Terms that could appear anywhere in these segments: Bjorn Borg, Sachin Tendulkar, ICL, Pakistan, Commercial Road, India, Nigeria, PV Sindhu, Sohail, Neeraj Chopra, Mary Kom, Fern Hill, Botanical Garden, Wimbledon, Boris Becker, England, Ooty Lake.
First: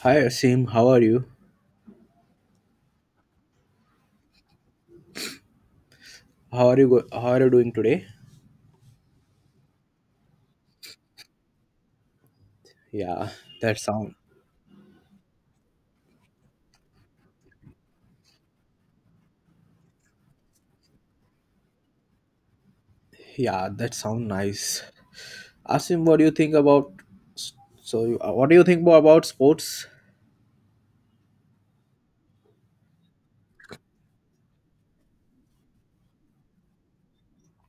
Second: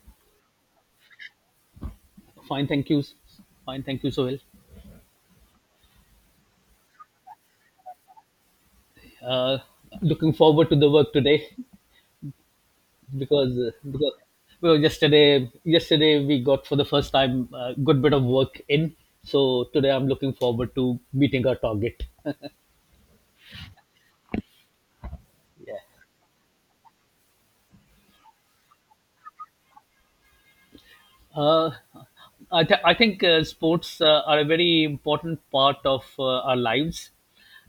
Hi Asim, how are you? Fine, thank you. Fine, thank you, Sohail. How are you doing today? Uh, looking forward to the work today Yeah, because that sound well, yesterday we got for the first time a good bit of work in. So today I'm looking forward to meeting our target. yeah, that sound nice. Asim, what do you think about s- what do you think more about sports? Uh, I think sports are a very important part of our lives.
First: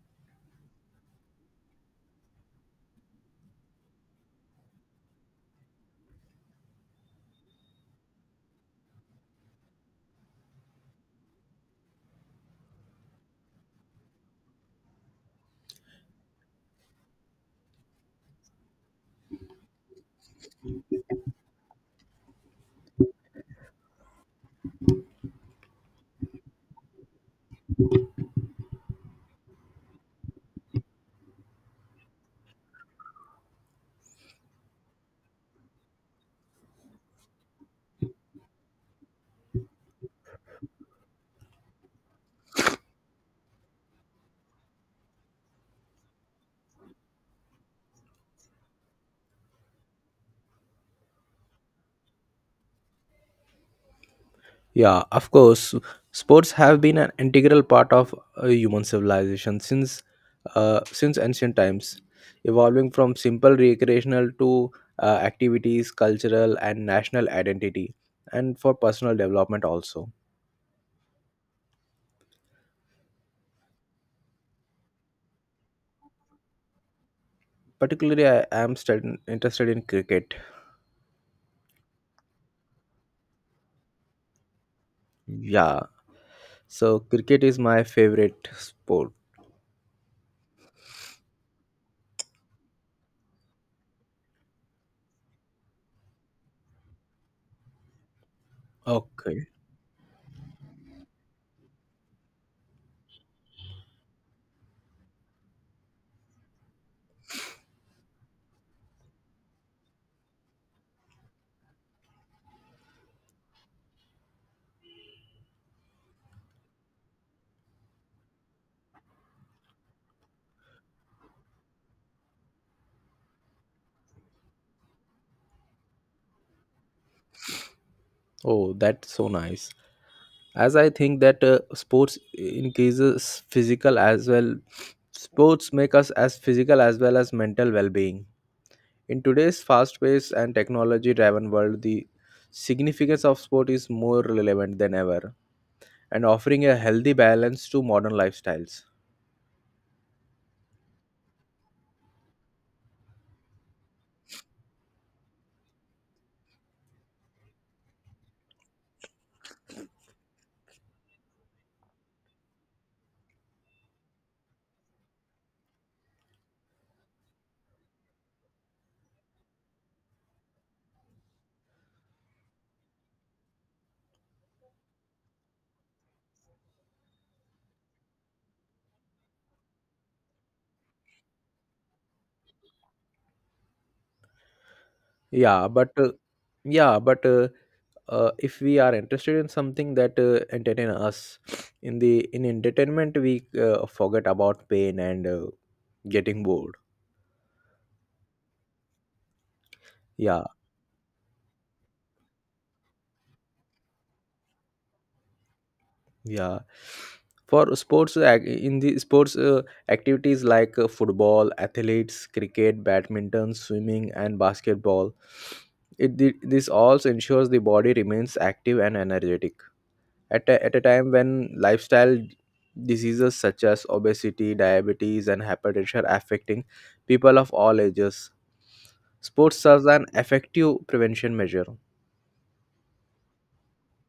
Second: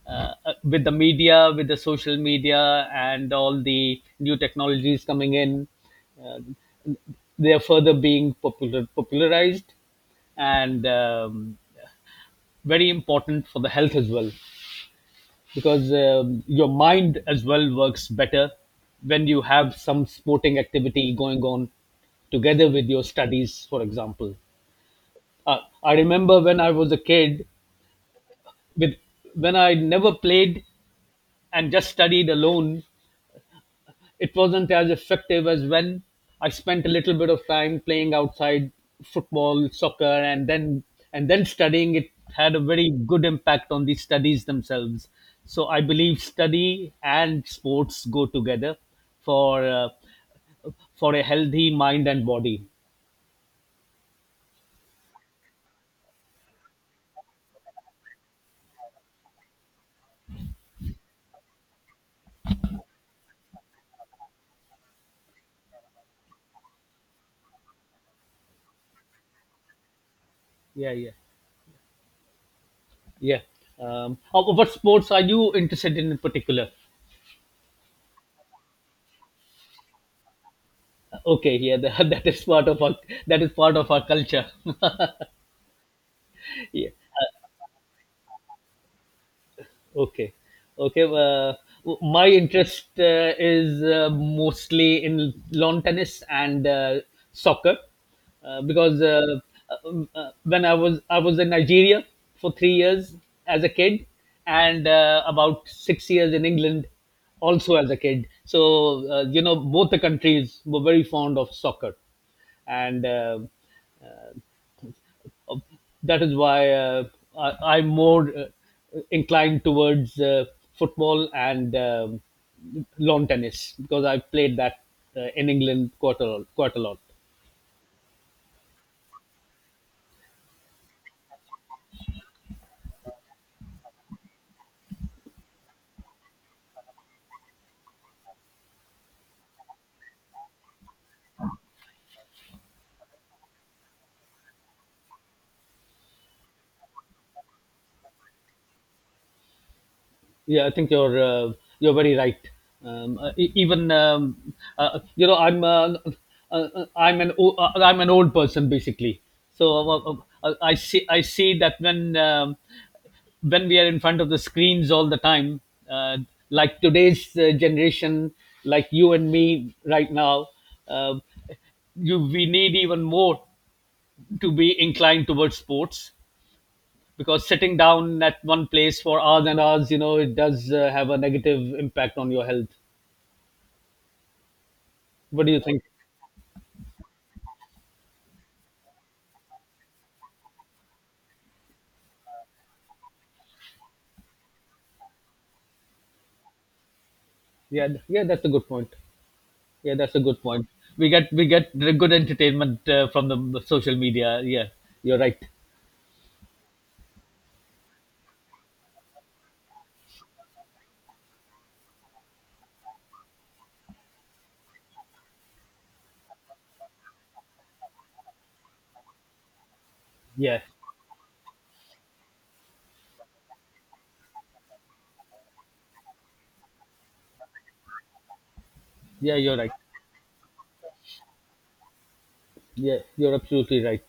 With the media, with the social media, and all the new technologies coming in, they are further being popular, popularized, and very important for the health as well because your mind as well works better when you have some sporting activity going on, together with your studies, for example. Uh, i remember when I was a kid, with when I never played and just studied alone. It wasn't as effective as when I spent a little bit of time playing outside football, soccer, and then studying. It had a very good impact on the studies themselves. So I believe study and sports go together for for a healthy mind and body. Yeah, of course. Sports have been an integral part of human civilization since ancient times, evolving from simple recreational to activities, cultural and national identity, and for personal development also. Yeah, yeah, yeah. Oh, what sports are you interested in particular? Particularly, I am interested in cricket. Okay, yeah, that is part of our culture. Yeah. Yeah. So cricket is my favorite sport. Okay, okay. My interest is mostly in lawn tennis and soccer uh, because uh, Okay. uh, uh, when I was in Nigeria for 3 years as a kid, and about 6 years in England, also as a kid. So both the countries were very fond of soccer, and uh, that is why I'm more inclined towards football and lawn tennis because I played that in England quite a lot. Oh, that's so nice. As I think that sports increases physical as well. Sports make us as physical as well as mental well-being. In today's fast-paced and technology-driven world, the significance of sport is more relevant than ever and offering a healthy balance to modern lifestyles. Yeah, I think you're very right. Even I'm an old person basically. So I see that when we are in front of the screens all the time, uh, like today's generation, like you and me right now. Uh, you we need even more to be inclined towards sports because sitting down at one place for hours and hours, it does have a negative impact on your health. What do you Yeah, think? but uh, yeah, but if we are interested in something that entertain us in entertainment we forget about pain and getting bored. Yeah, that's a good point. Yeah, that's a good Yeah, point. We get the good entertainment from the social media. Yeah, you're right. yeah, in the sports activities like football, athletes, cricket, badminton, swimming, and basketball. This also ensures the body remains active and energetic at Yeah, a time when lifestyle diseases such as obesity, diabetes, and hypertension are affecting people of all ages. yeah, you're Sports right. serves an effective prevention measure. Yeah, you're absolutely right.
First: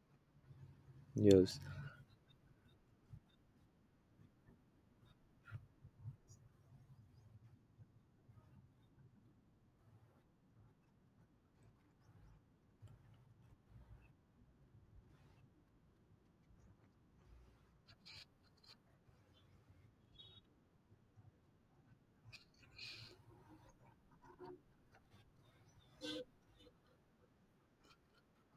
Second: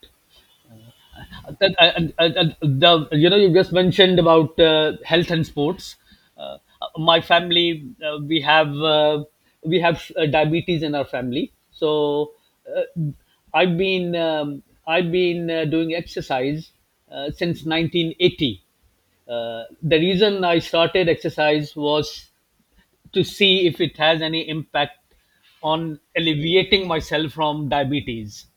Yes. that, and the, you just mentioned about health and sports. uh, my family, we have diabetes in our family. So uh, I've been doing exercise since 1980. The reason I started exercise was to see if it has any impact on alleviating myself from diabetes.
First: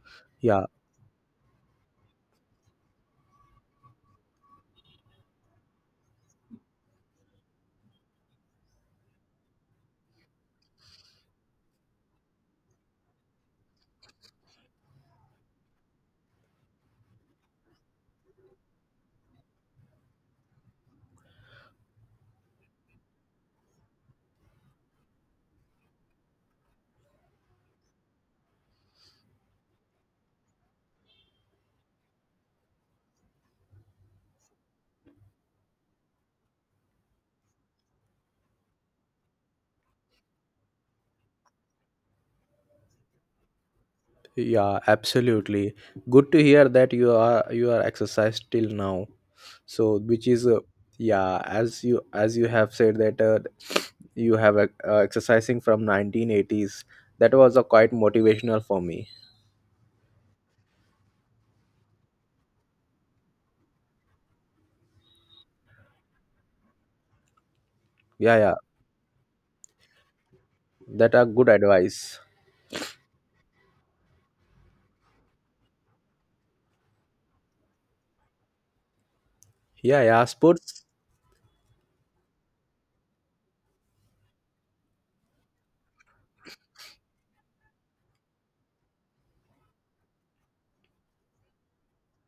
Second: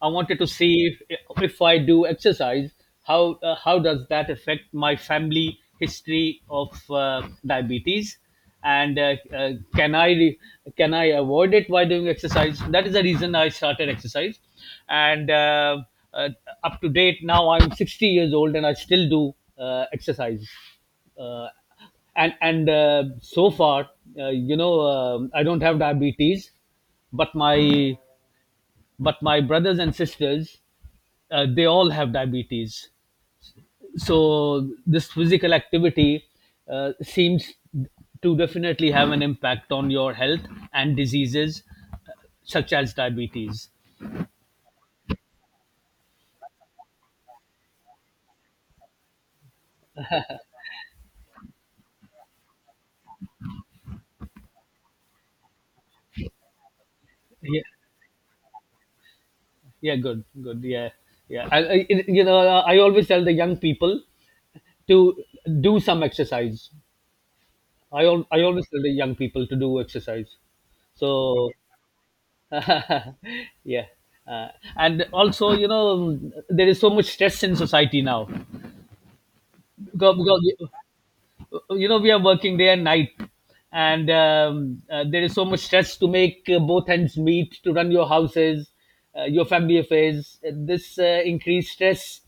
I wanted to Yeah, see if I do exercise, how does that affect my family history of diabetes, and can I avoid it by doing exercise? That is the reason I started exercise, and uh, up to date now I'm 60 years old and I still do exercise. Uh, and so far, I don't have diabetes, but my brothers and sisters they all have diabetes. So this physical activity seems to definitely have an impact on your health and diseases such as diabetes. yeah, absolutely. Good to hear that you are exercised till now. So which is yeah, as you have said that you have exercising from 1980s. That was Yeah, a quite motivational for me. yeah, good, good, yeah, yeah. I always tell the young people to do some exercise. i, al- Yeah, I yeah, always tell the young people to do exercise, that so are good advice. yeah. Uh, and also, there is so much stress in society now Yeah, because yeah. We are working day and night, and there is so much stress to make both ends meet, to run your houses, your family affairs. This increased stress:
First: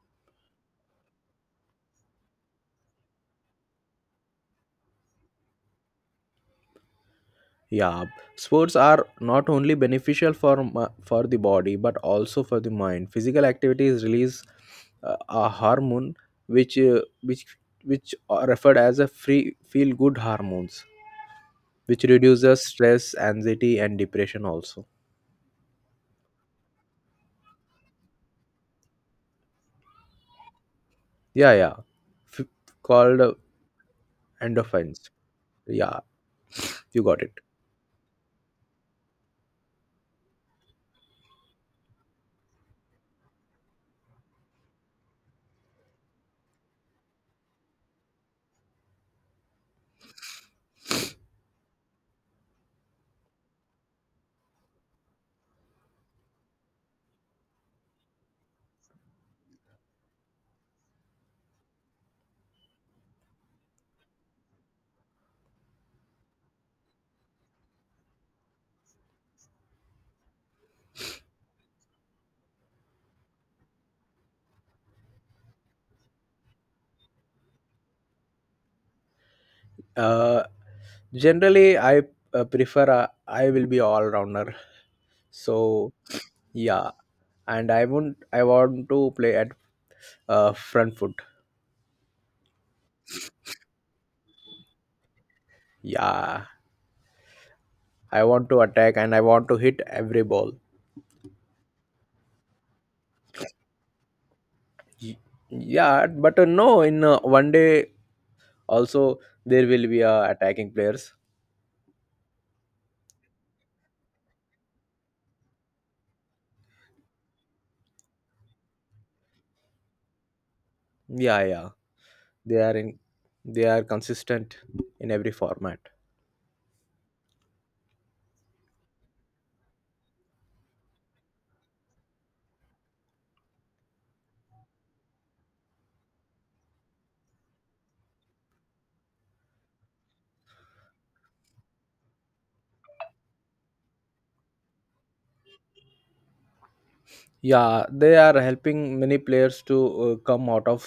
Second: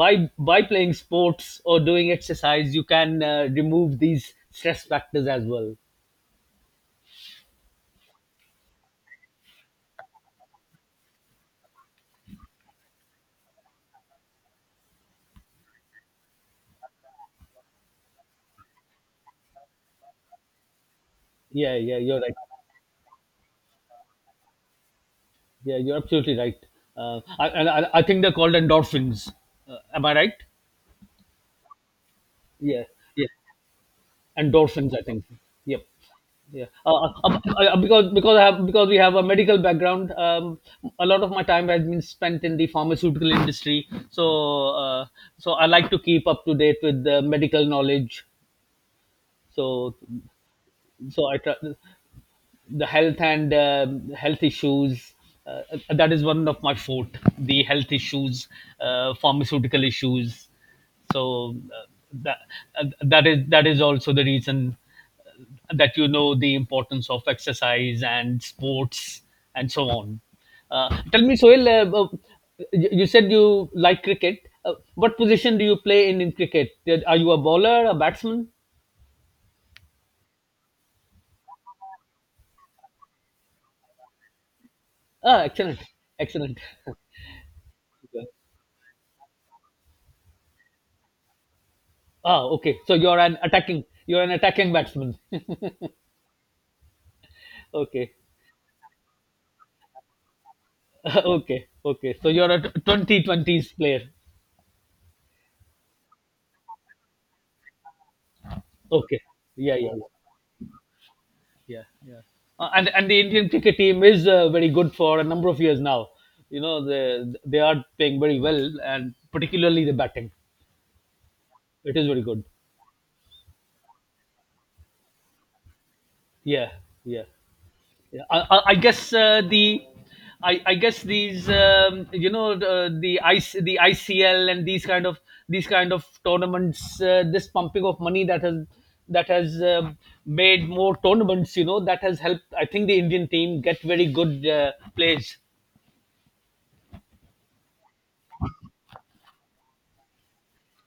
by playing sports or doing exercise, you can remove these stress factors as well. yeah Sports are not only beneficial for for the body but also for the mind. Physical activities release a hormone which uh, which which are referred as a free feel good hormones, Yeah, yeah, which you're right. reduces stress, anxiety, and depression also. Yeah, you're absolutely right. I think they're called endorphins. Am I right? Yeah yeah. F- Yeah, Called yeah, endorphins. I endorphins. think. Yep. Yeah, Yeah. You got it. Because we have a medical background, a lot of my time has been spent in the pharmaceutical industry. So I like to keep up to date with the medical knowledge. So so I try. The health and health issues. Uh, that is one of my forte: the health issues, pharmaceutical issues. So uh, that uh, that is that is also the reason that you know the importance of exercise and sports, and so on. Tell me, Soil, you said you like cricket. What position do you play in cricket? Are you a bowler, a batsman? uh Generally I I will be all rounder. Ah, excellent, So excellent. yeah, and I want I want to play at front foot. Ah, okay. So you're an attacking batsman. Yeah, okay, I want to attack and I want to hit every ball. okay, okay. So you're a twenty twenties player. Y- Yeah, but no, in one day Okay, also there yeah, will yeah, be yeah, attacking players. yeah, yeah. And the Indian cricket team is very good for a number of years now. You know, they are playing very well, and particularly the batting. Yeah, yeah, It is very good. they are in they are consistent in every format. Yeah, yeah. Yeah, I guess these the ICL and these kind of tournaments, this pumping of money that has made more tournaments, that has helped, I think, the Indian team get very good players. Yeah, they are helping many players to uh, come out of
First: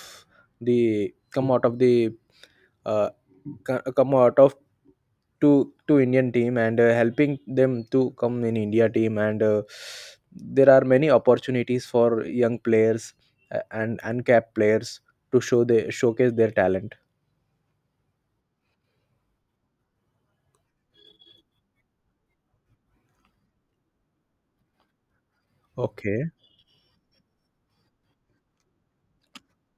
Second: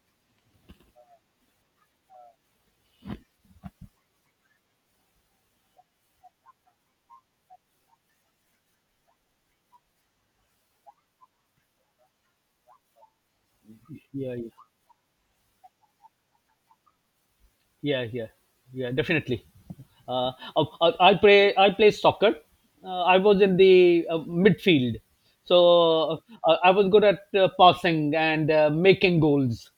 come out of the uh, come out of to Indian team, and helping them to come in India team. And there are many opportunities for young players and Yeah, yeah. uncapped players to showcase their talent. Yeah, yeah, yeah, definitely. I play soccer. I was in the midfield, so Okay, I was good at passing and making goals.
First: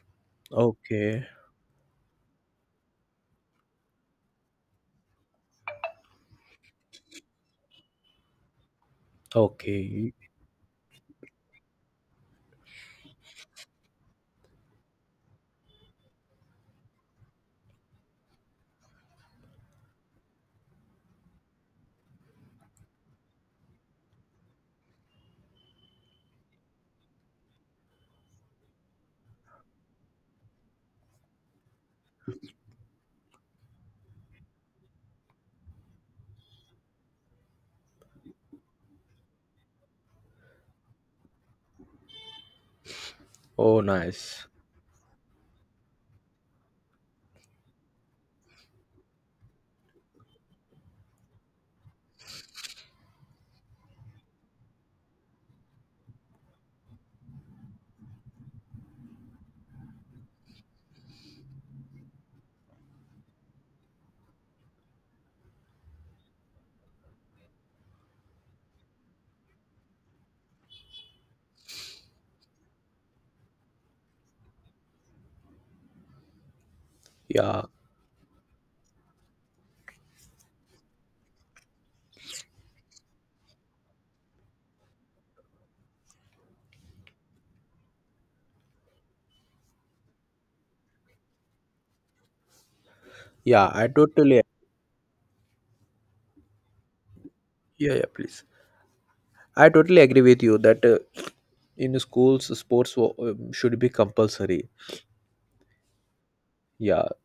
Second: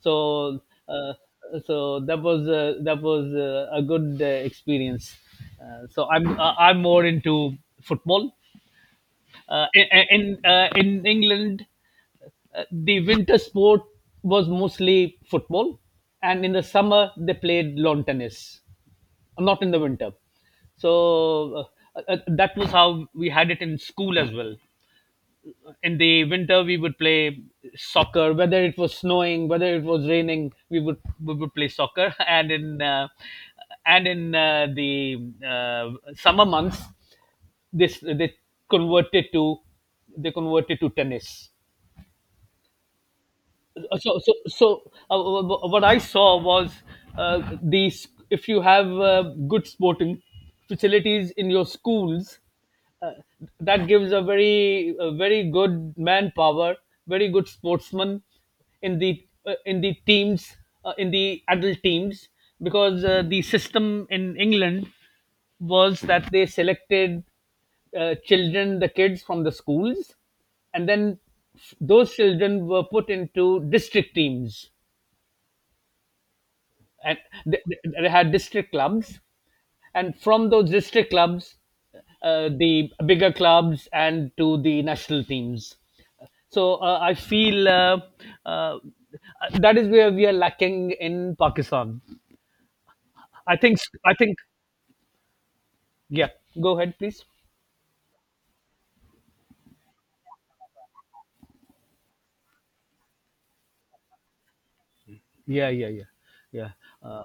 So uh, okay, so that was a good experience. So I'm more into football. Okay. In England, the winter sport was mostly football, and in the summer they played lawn tennis. Not in the winter. So that was how we had it in school as well. In the winter, we would play soccer, whether it was snowing, whether it was raining, we would play soccer, and in the summer months this they converted to converted to tennis. Oh, so so nice. so uh, what I saw was these if you have good sporting facilities in your schools, uh, that gives a very good manpower, very good sportsmen in the teams in the adult teams, because the system in England was that they selected children, the kids from the schools, and then those children were put into district teams, and they, Yeah, they had district clubs, and from those district clubs, the bigger clubs, and to the national teams. So I feel uh, that is where we are lacking in pakistan. i yeah. think I i think totally. Yeah. Go ahead, please. Yeah, yeah. Please, I totally agree with you that in schools sports should be compulsory. Yeah, yeah, yeah, yeah. Yeah, uh,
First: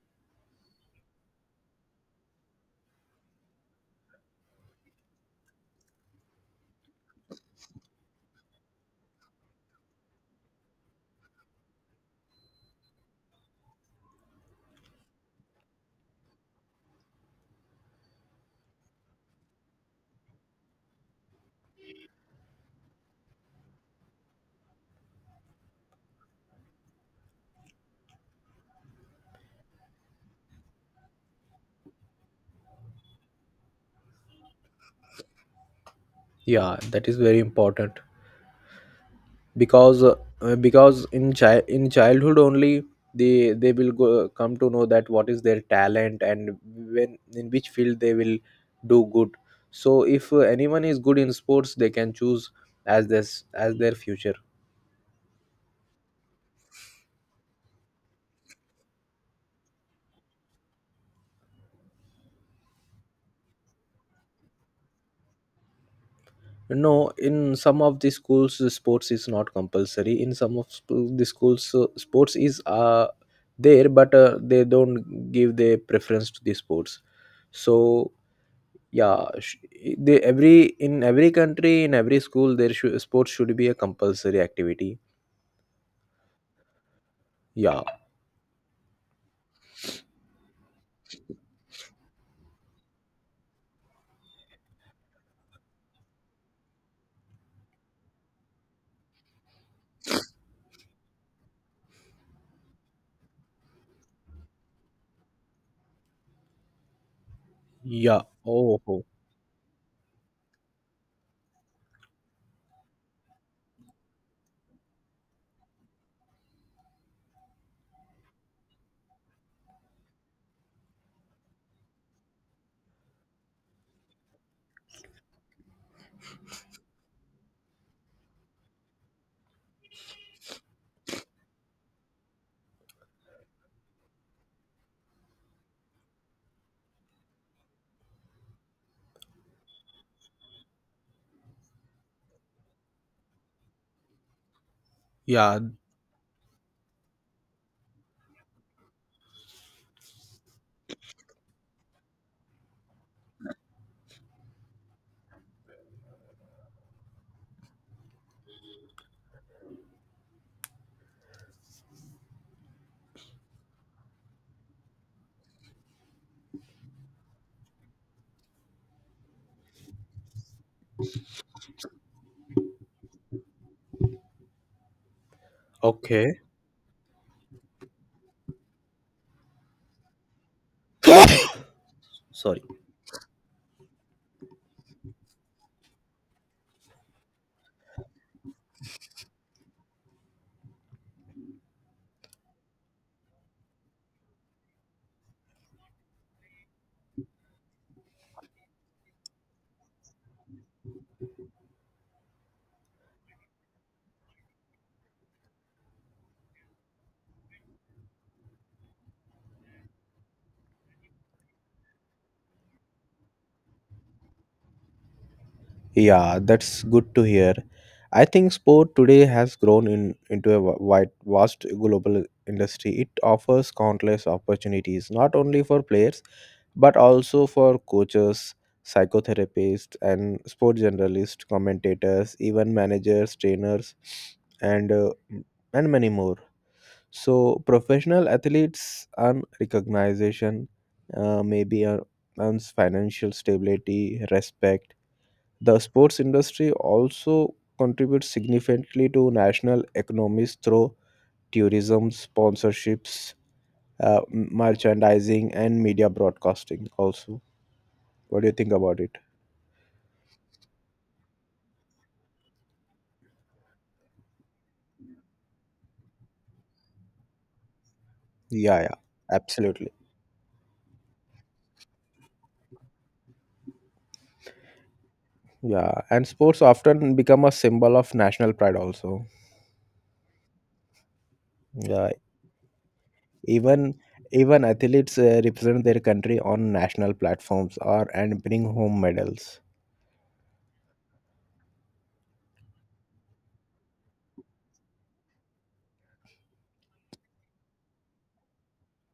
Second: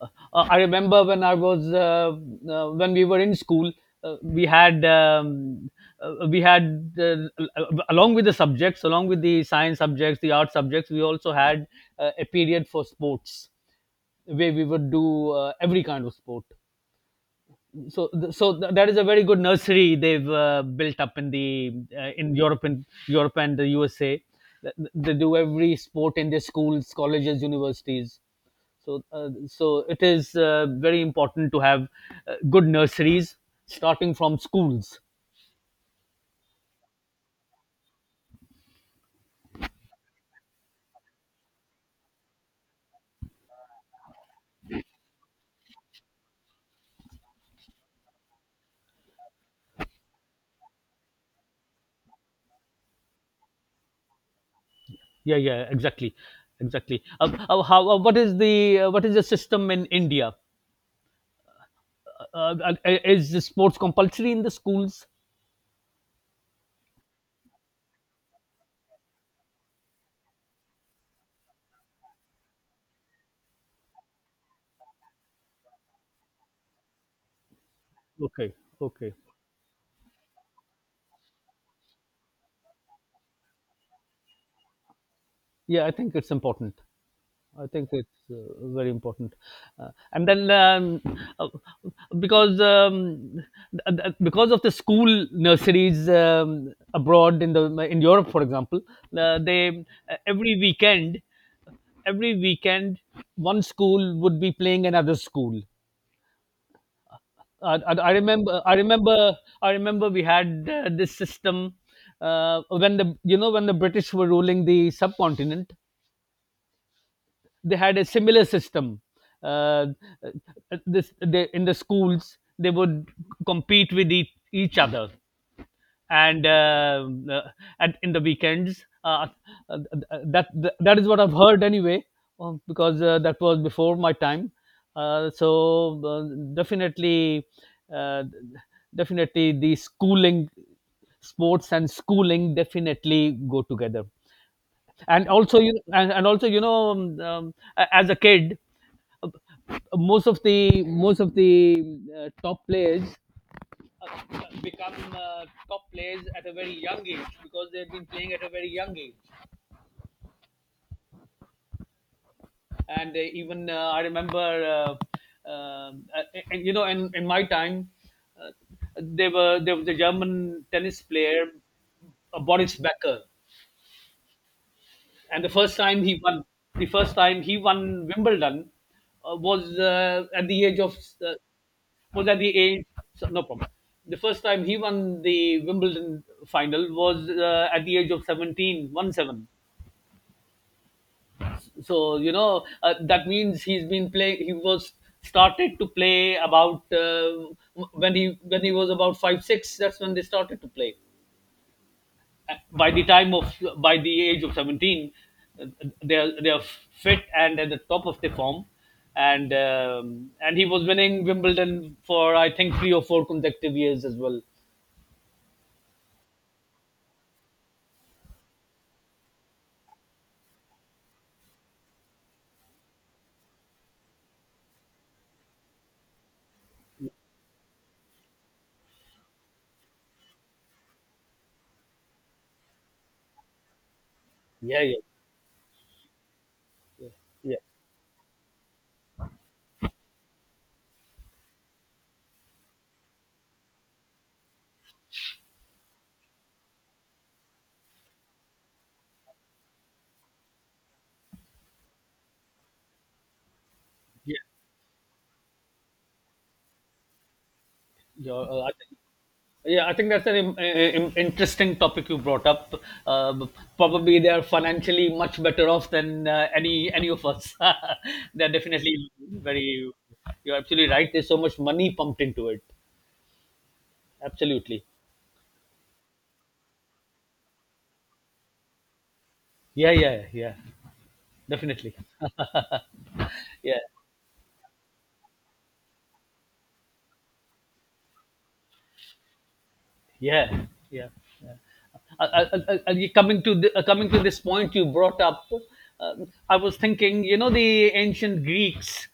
uh, uh, i remember when I was when we were in school, uh, we had um, we had along with the subjects, along with the science subjects, the art subjects, we also had a period for sports, where we would do every kind of sport. So that is a very good nursery they've built up in the in Europe and the USA. They do every sport in their schools, colleges, universities. So it is very important to have good nurseries starting from schools. yeah. That is very important, because uh, because in childhood only they will come to know that what is their talent, and when in which field they will do good. So if anyone is good in sports, they can choose as their future. Yeah, yeah, exactly, exactly. How What is the system in India? Is the sports compulsory in the schools? No, in some of the schools sports is not compulsory. In some of the schools sports is there, but they don't give their preference to the sports. So Okay, okay. yeah, sh- they every in every country, in every school, there should sports should be a compulsory activity. Yeah, I think it's important. I Yeah, think it's very important, and then uh, because um, because of the school nurseries, abroad, in Europe, for example, they every weekend one school would be playing another school. Uh, I, I yeah. remember I Oh, oh. remember I remember we had this system when the when the British were ruling the subcontinent. They had a similar system. Uh, in the schools they would compete with each other, and at in the weekends. Uh, that is what I've heard anyway, because that was before my time. So definitely, uh, definitely the schooling sports and schooling definitely go together. And Yeah. also and also you know as a kid, uh, most of the top players become top players at a very young age because they've been playing at a very young age. And even, I remember, um, uh, and you know in my time, uh, there was a German tennis player, Boris Becker, and the first time he Okay. won — the first time he won Wimbledon was at the age of — uh, was at the Sorry. age — no problem. The first time he won the Wimbledon final was at the age of 17, one 7. So, that means he's been play. he was started to play about when he was about five six. That's when they started to play. By the time of by the age of 17, uh, they are fit and at the top of their form, and he was winning Wimbledon for, I think, three or four consecutive years as well. Yeah, that's good to hear. I think sport today has grown into a wide, vast global industry. It offers countless opportunities, not only for players, but also for coaches, psychotherapists, and sport journalists, commentators, even managers, trainers, Yeah, and yeah. and many more. Yeah, yeah, So professional athletes earn recognition, maybe earns financial stability, respect. The sports industry also contributes significantly to national economies through tourism, sponsorships, yeah. Merchandising, and media broadcasting. Also, Yeah, what do you uh, I think think, about it? yeah, I think that's an interesting topic you brought up. Uh, Probably they are financially much better off than any of us. They're Yeah, yeah, definitely very. absolutely. You're absolutely right. There's so much money pumped into it. Absolutely. Yeah, and sports often become a symbol of national pride. Also, Yeah, yeah, yeah, definitely. yeah, Yeah, even even athletes represent their country on national platforms or and bring home medals. yeah, yeah. Yeah. Coming to coming to this point you brought up, uh, I was thinking, you know, the ancient Greeks —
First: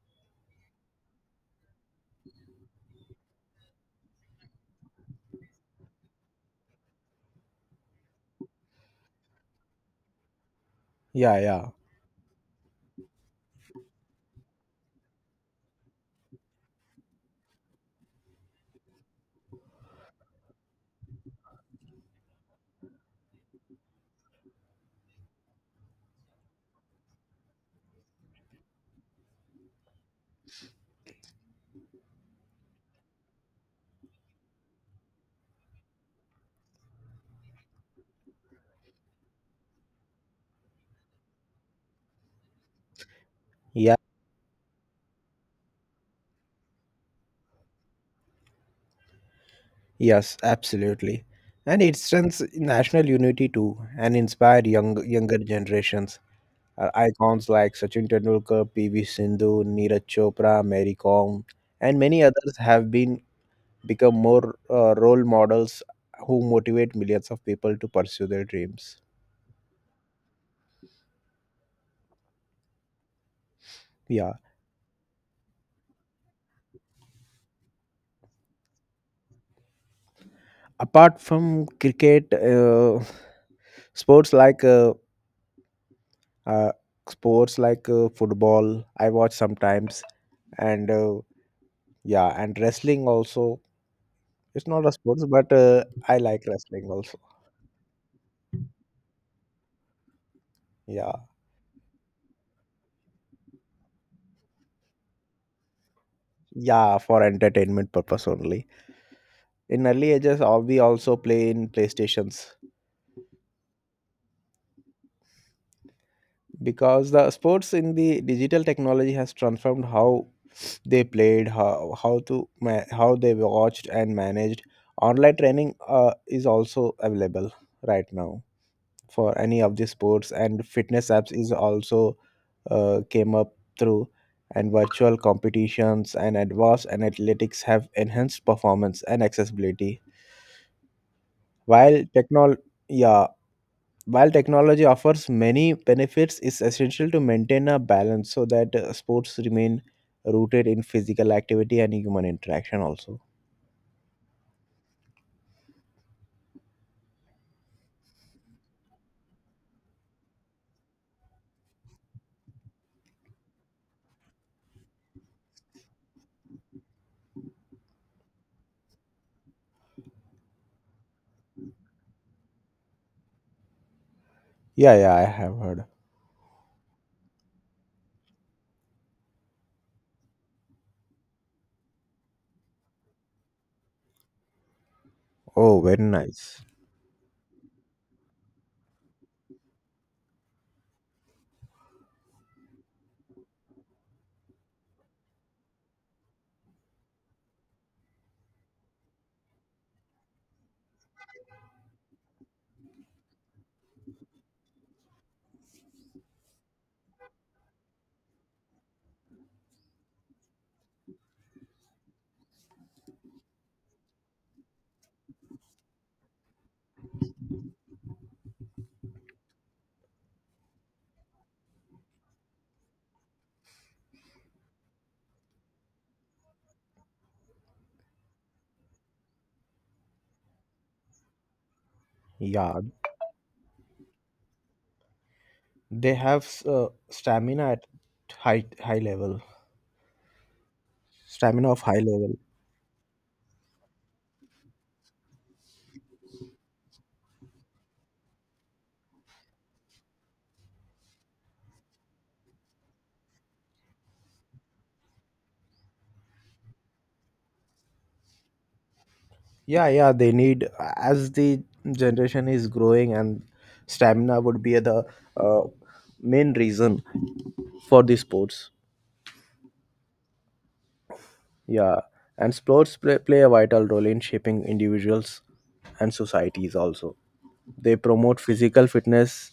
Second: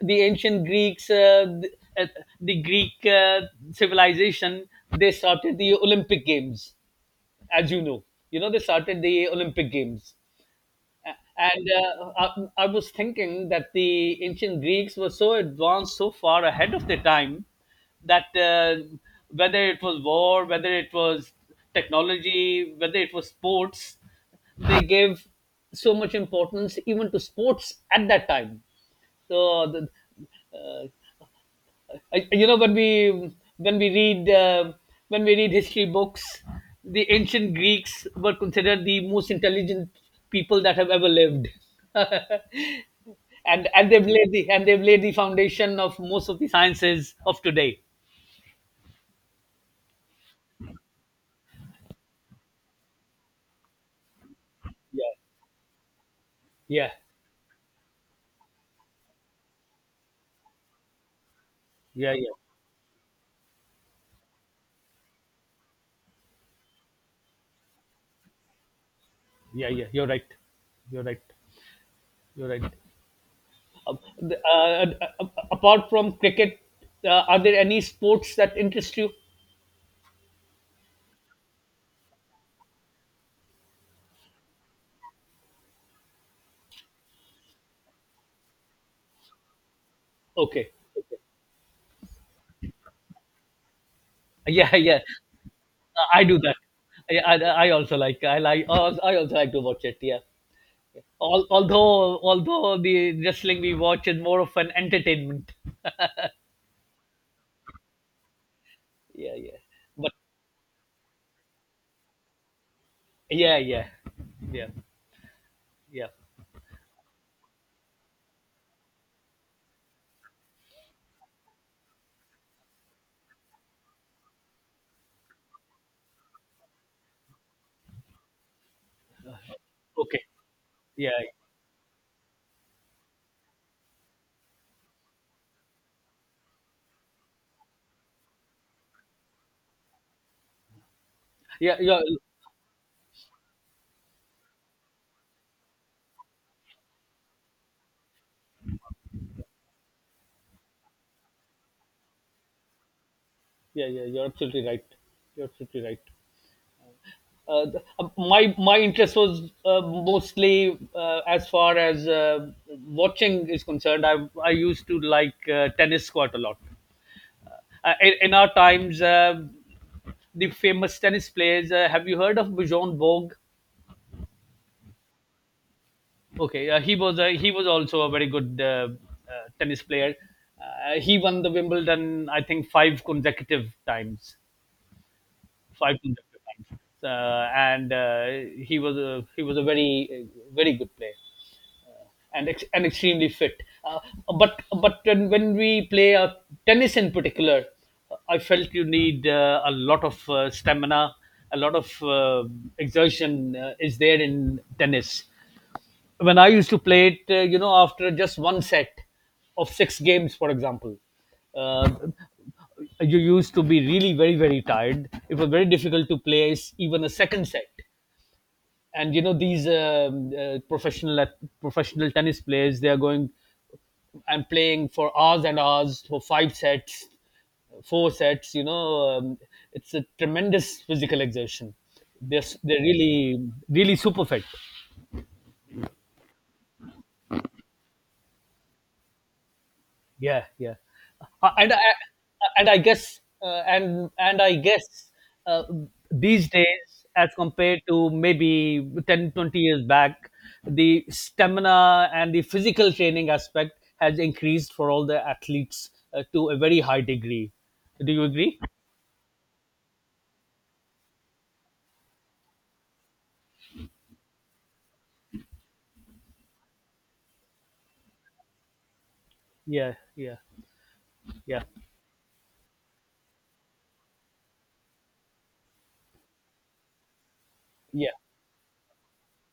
the ancient Greeks, uh, the, uh, the Greek civilization, they started the Olympic Games, as you know. You know, they started the Olympic Games. Yeah, And yeah, uh, I was thinking that the ancient Greeks were so advanced, so far ahead of their time, that whether it was war, whether it was technology, whether it was sports, they gave so much importance even to sports at that time. So the, uh, when we read, history books, the ancient Greeks were considered the most intelligent people that have ever lived. And yeah. They've laid the foundation of most of the sciences of today. Yes, absolutely. And it strengthens national unity too and inspire Yeah, younger generations. Yeah, Icons like Sachin Tendulkar, PV Sindhu, Neeraj Chopra, Mary Kom, and yeah, many yeah, others have been become more role models who motivate millions of people to pursue their dreams. yeah, yeah, you're right. You're right. You're right. uh, Yeah. the- uh, Apart from cricket, are there any sports that interest you? Apart from cricket, sports like uh, uh, sports like football, I watch sometimes, Okay. and yeah, and wrestling also. It's Yeah, not a yeah. sports, but I I do like that. wrestling also. I, I, I also like — I also like to watch it. Yeah. Yeah, Although, although, the wrestling we watch is more of an entertainment. yeah, for entertainment purpose only. Yeah, yeah. In But early ages, we also play in PlayStations, yeah, yeah, yeah, yeah. because the sports in the digital technology has transformed how they played, how they watched and managed. Online training is also available right now, for any of the Okay. sports, and fitness Yeah, apps is also came up through, and virtual competitions and advanced and athletics have enhanced performance and accessibility, yeah, while yeah, technol yeah while technology offers many benefits, it's essential to maintain a balance so that sports remain rooted in physical activity and human interaction also. yeah, yeah. Yeah. You're absolutely right. You're absolutely right. My interest was, mostly, as far as watching is concerned. I used to like tennis quite a lot. In our times, the famous tennis players. Have you heard of Bjorn Borg? Yeah, yeah, I have heard. Okay. He he was also a very good tennis player. He won the Wimbledon, I think, five consecutive times. Oh, Five very consecutive nice. times, and he was a very, very good player, uh, and extremely fit. But when we play, tennis in particular, I felt you need a lot of stamina, a lot of exertion is there in tennis. When I used to play it, you know, after just one set of six games, for example, uh, you used to be really very, very tired. It was very difficult to play even a second set. And you know, these professional tennis players, they are going and playing for hours and hours for five sets, four sets. You know, it's a tremendous physical exertion. Yeah, They're really, really super fit. they have stamina at high high level. Yeah, yeah. Uh, Stamina and I, of high level. and I guess, uh, these days, as compared to maybe 10, 20 years back, the stamina and the physical training aspect has increased for all the athletes to a very high degree. Do you agree? Yeah, yeah, they need, as the generation is growing, and stamina would be the uh, main reason for the sports. Yeah, yeah, yeah, Yeah, and sports play a vital role in shaping individuals and societies. Also, they yeah, promote physical fitness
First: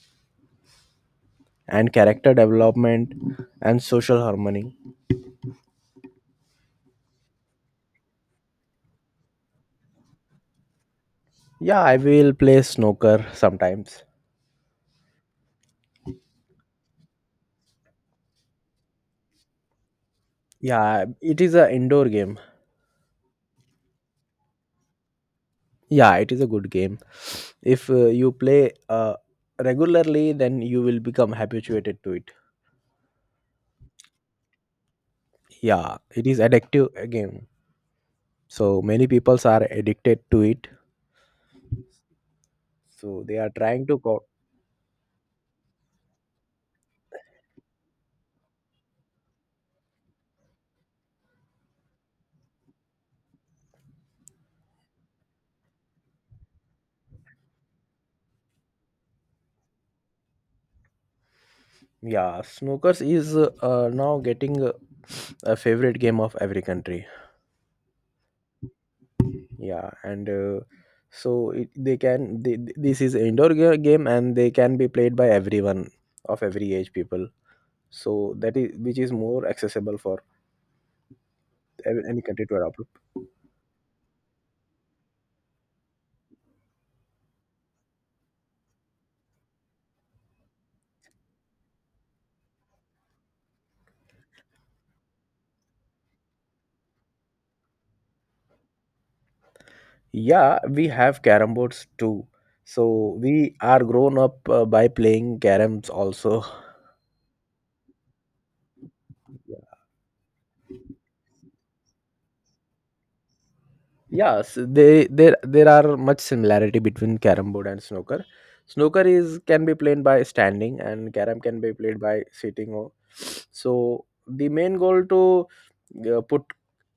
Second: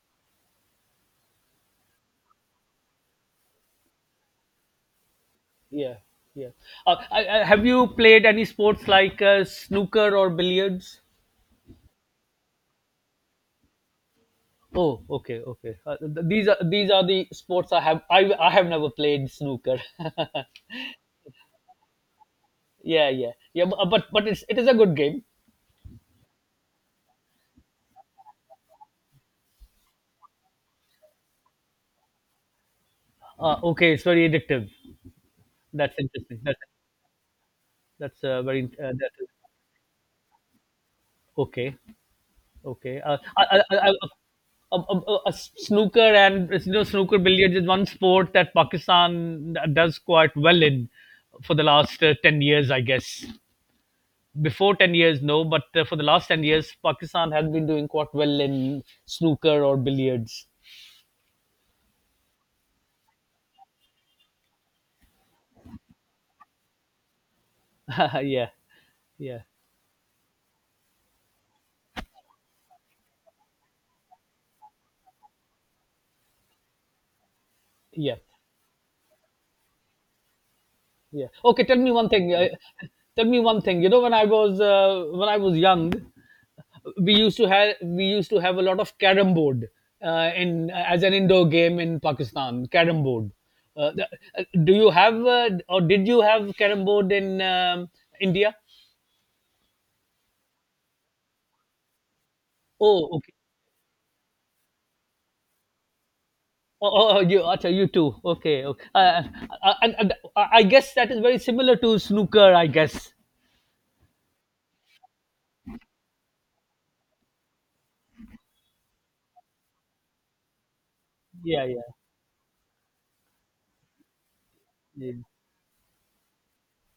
and character development and social harmony. yeah, yeah. Have you played any sports like snooker or billiards? Yeah, I will play snooker sometimes. Oh, okay, okay. These are the sports I have. I have never played snooker. Yeah, it is a indoor game. Yeah, yeah, yeah. But it is a good game. Yeah, it is a good game. If you play regularly, then you will become habituated to it. Okay, it's very addictive. That's Yeah, it is interesting. Addictive game. That's very So many peoples are addicted to it. okay, okay. So they are trying to A Snooker — and you know snooker, billiards is one sport that Pakistan does quite well in for the last 10 years, I guess. Before 10 years, no, but for the last 10 years, Pakistan had been doing quite well in snooker or billiards. yeah, snookers is now getting a favorite game of every country. Yeah, yeah, Yeah, and so it, they can they, this is indoor game, and they can be played by everyone of every age people. yeah, So that is which is more accessible for yeah. Okay, tell me one any thing. country to adopt. You know, when I was young, we used to have a lot of carom board, in as an indoor game in Pakistan. Carom board — uh, the- do you have, or did you have, carom board in India? Yeah, we have carom boards too. Oh, So okay. we are grown up by playing caroms also. Oh, oh, oh, you — Acha, you too. Okay, okay. And I guess that is very similar to snooker, I guess. Yes, they there there are much similarity between carom board and snooker. Snooker is can be played by standing, and carom can Yeah, be yeah. played by sitting. So the main goal Yeah, to put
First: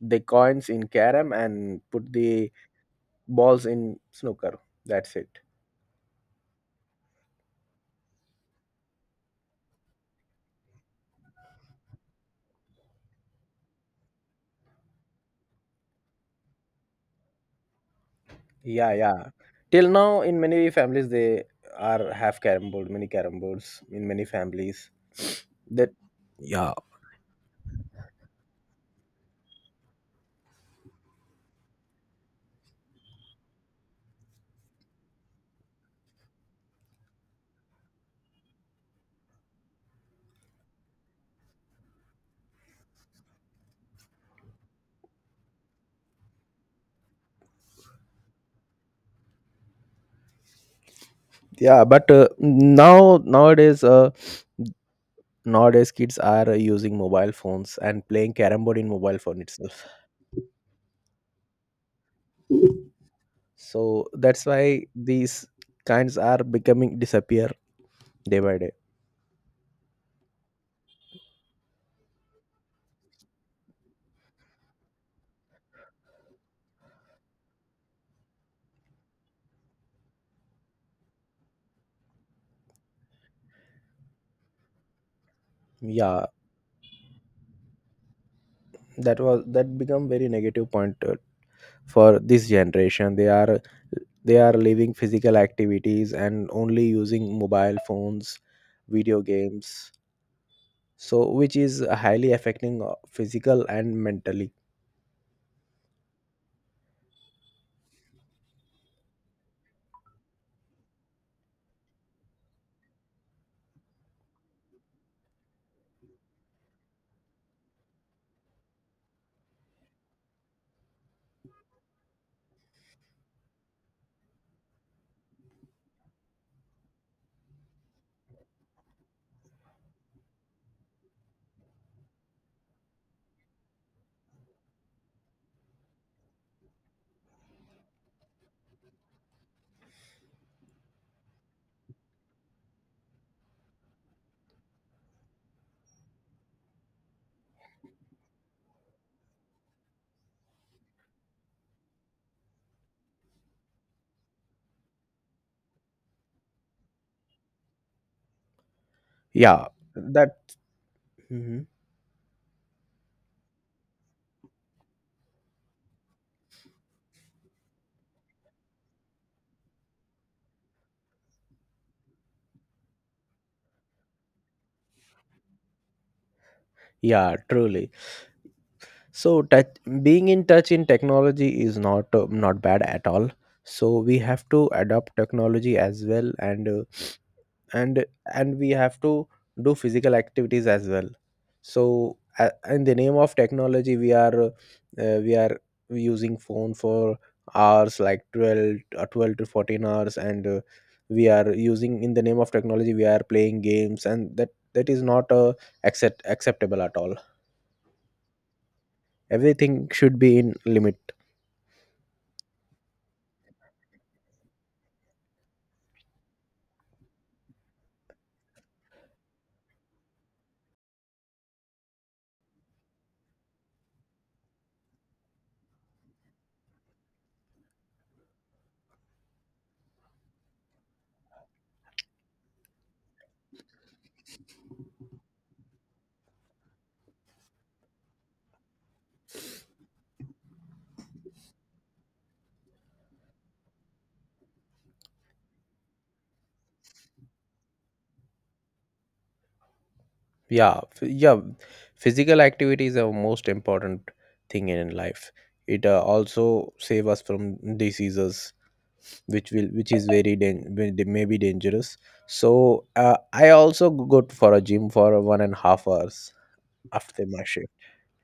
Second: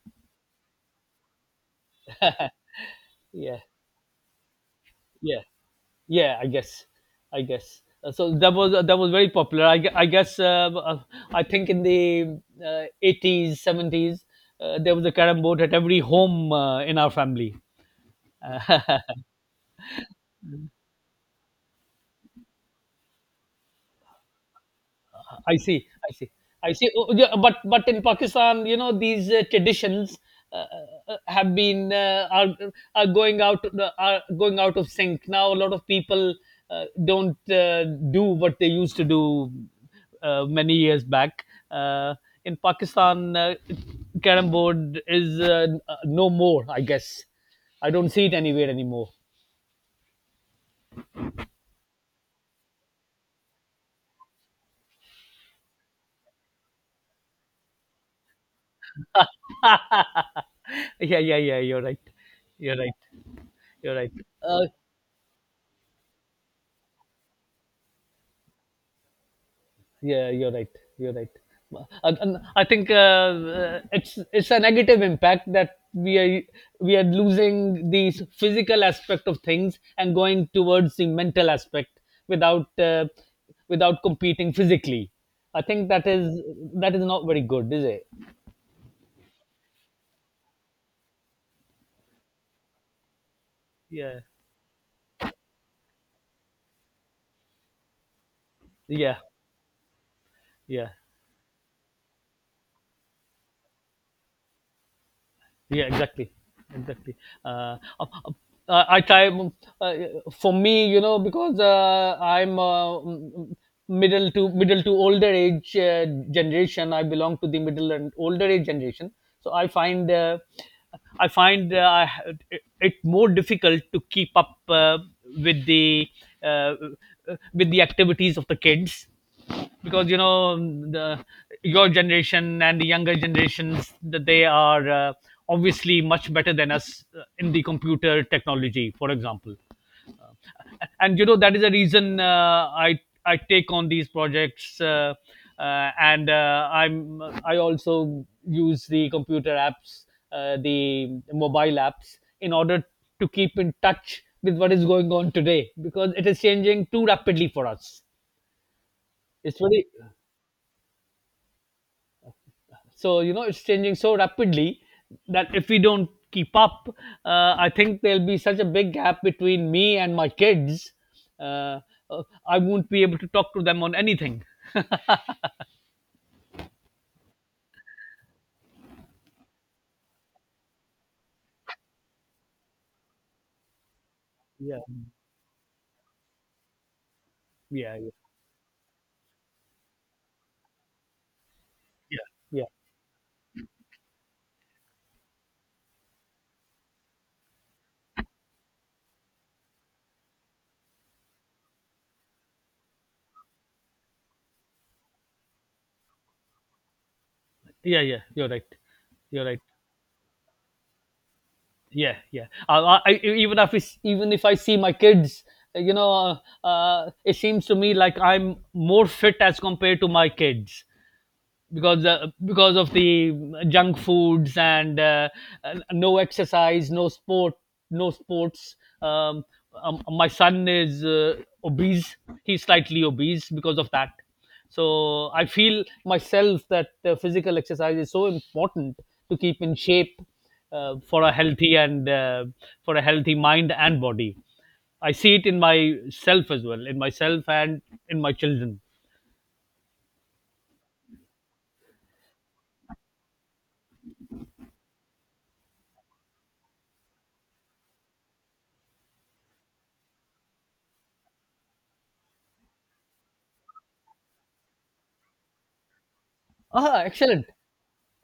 the coins in carom and put the yeah, balls in snooker. That's it. yeah. Yeah, I guess. I guess. So that was, very popular. I, gue- I guess I think in the 80s, 70s, there was a carrom board at every home, in our family. Yeah, yeah. Till now, in many families, they are have carom board, many carom boards in many families. I see. That I see. Yeah, I see. Oh, yeah, but in Pakistan, you know, these traditions uh, uh, have been are are going out are going out of sync now. A lot of people don't do what they used to do, many years back. Uh, in Pakistan, carom board is no more. I guess I don't see it anywhere anymore. yeah. But nowadays kids are using mobile phones and playing carom board in mobile phone itself. Yeah, yeah, yeah. You're right. You're right. You're So right. that's Uh, why these kinds are becoming disappear day by day. Yeah, you're right. You're right. And I think, it's a negative impact that we are losing the physical aspect of things and going towards the mental aspect, without without competing physically. I think Yeah, that is not very good, is it? that become very negative point for this generation. They are Yeah, leaving physical activities and only using mobile phones, yeah, video games, yeah. so which is highly affecting physical and mentally. Yeah, exactly, exactly. uh, uh, I try uh, for me, you know, because I'm, middle to older age generation. I belong to the middle and older age generation. So I find, it more difficult to keep up, with the, uh, with the activities of the kids, because, you know, the your generation and the younger generations, that they are obviously much better than us, in the computer technology, for example. And you know, that is the reason I take on these projects, and I also use the computer apps, the mobile apps, in order to keep in touch with what is going on today, because it is changing too rapidly for us. It's Yeah. very that Mhm. So you know, it's changing so rapidly that if we don't keep up, I think there'll be such a big gap between me and my kids. Uh, I won't be able to talk to them on anything. Yeah, truly. So being in touch in technology is not not bad at all, so we have to Yeah, adopt technology as well, and yeah, and yeah, and we have to do physical activities as well. So yeah, yeah, in the name of technology we are using phone for hours, like 12 12 to 14 hours, and we are using in the name of technology, we are playing games, and that is not acceptable at all. yeah, yeah. You're right. You're right. Everything should be in limit. Yeah, yeah. Even if I see my kids, you know, it seems to me like I'm more fit as compared to my kids. Because of the junk foods and, no exercise, no sport, no sports. Um, my son is, obese. He's slightly obese because of that. So I feel myself that physical exercise is so important to keep in shape, uh, for a healthy and uh, for a healthy mind and body. I see it in myself as well, in myself and in my children. Yeah. Yeah, physical activity is the most important thing in life. It also save us from diseases, which is very may they may be dangerous. So I also go to for a gym for 1.5 hours Ah, after my excellent. shift.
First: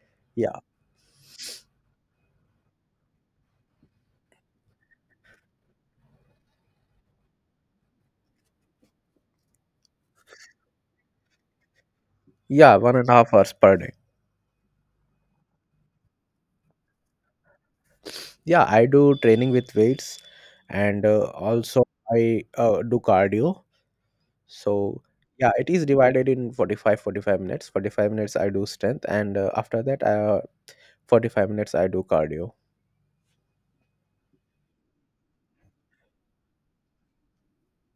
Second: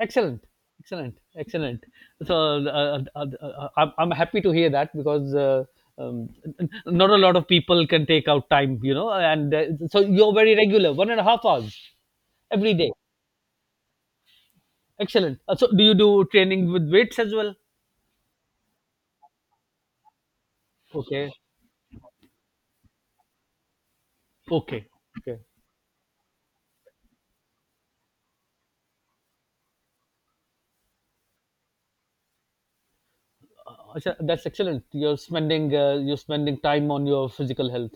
Excellent, Yeah, excellent, excellent. So I'm happy to hear that, because um, not a lot of people can take out time, you know. And so you're very regular — 1.5 hours every yeah, day. 1.5 hours per day. Excellent. So do you do training with weights as well? Yeah, I do training with weights, and Okay, also I do cardio, so. okay, okay. Yeah, it is divided in 45, 45 minutes. 45 minutes I do strength, and after that 45 minutes I do cardio. Acha, that's excellent. You're spending — time on your physical health.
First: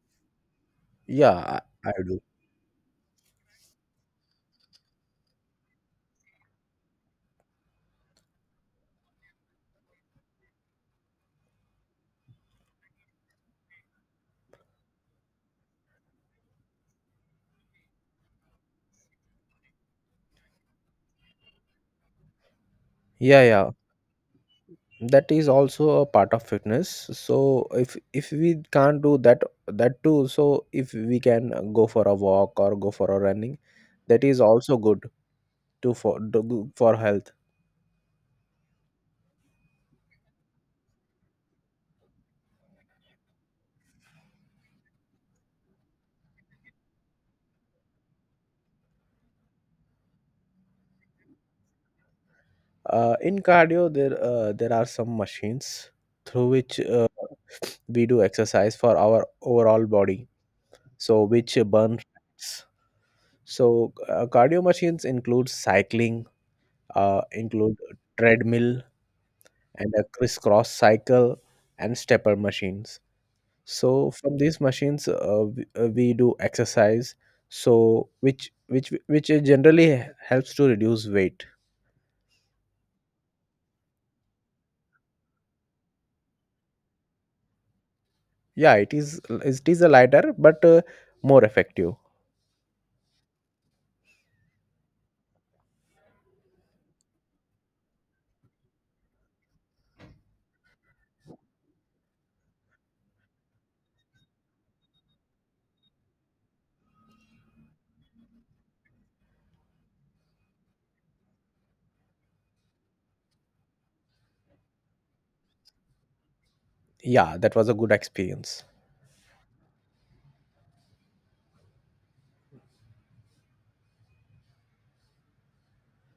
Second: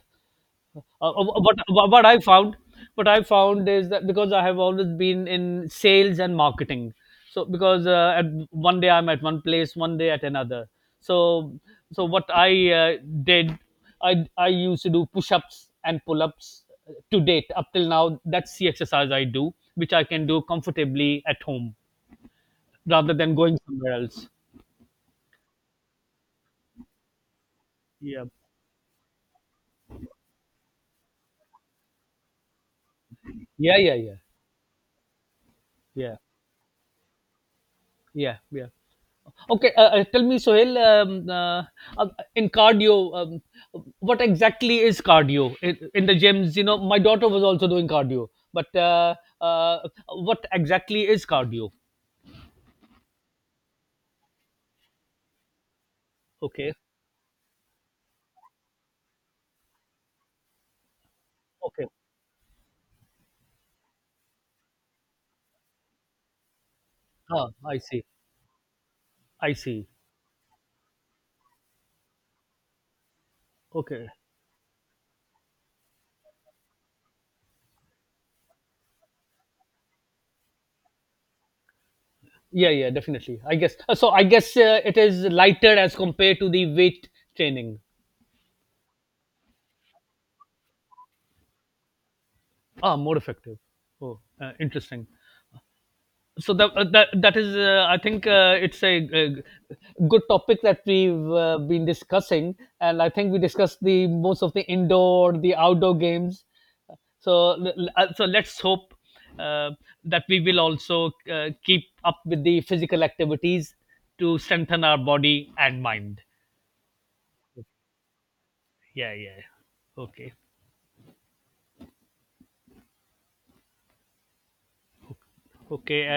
Uh, uh, Yeah. I what I do. found is that because I have always been in sales and marketing, so because, at one day I'm at one place, one day at another. So so what I, did, I used to do push-ups and pull-ups to date, up till now. That's the exercise I do, which I can do comfortably at home rather than Yeah, going yeah, somewhere else. that is also a part of fitness. So if Yeah, if we can't do that too, so if we can go for a walk or go for a running, yeah, yeah, yeah, that is also good to yeah, for do for health. yeah, yeah. Okay, tell me, Sohail, uh, in cardio, what exactly is cardio in the gyms? You know, my daughter was also doing cardio, but uh, what exactly is cardio? In cardio there there are some machines through Okay, which we do exercise for our overall body, so which okay, burn fats. So cardio machines include cycling, ah, include I see, treadmill I see. and a crisscross cycle and stepper machines. Okay, So from these machines we do exercise, so which generally helps to reduce weight. yeah, yeah, definitely. I guess so. I guess it is lighter as compared to the weight training. Yeah, it is a lighter, but more effective. Ah, more effective. Oh, interesting. So that, that is, I think, it's a good topic that we've been discussing, and I think we discussed the most of the indoor, the outdoor games. So let's hope uh, that we will also keep up with the physical activities to strengthen our body and mind. Yeah, that was a good experience. Yeah, yeah. Okay, okay.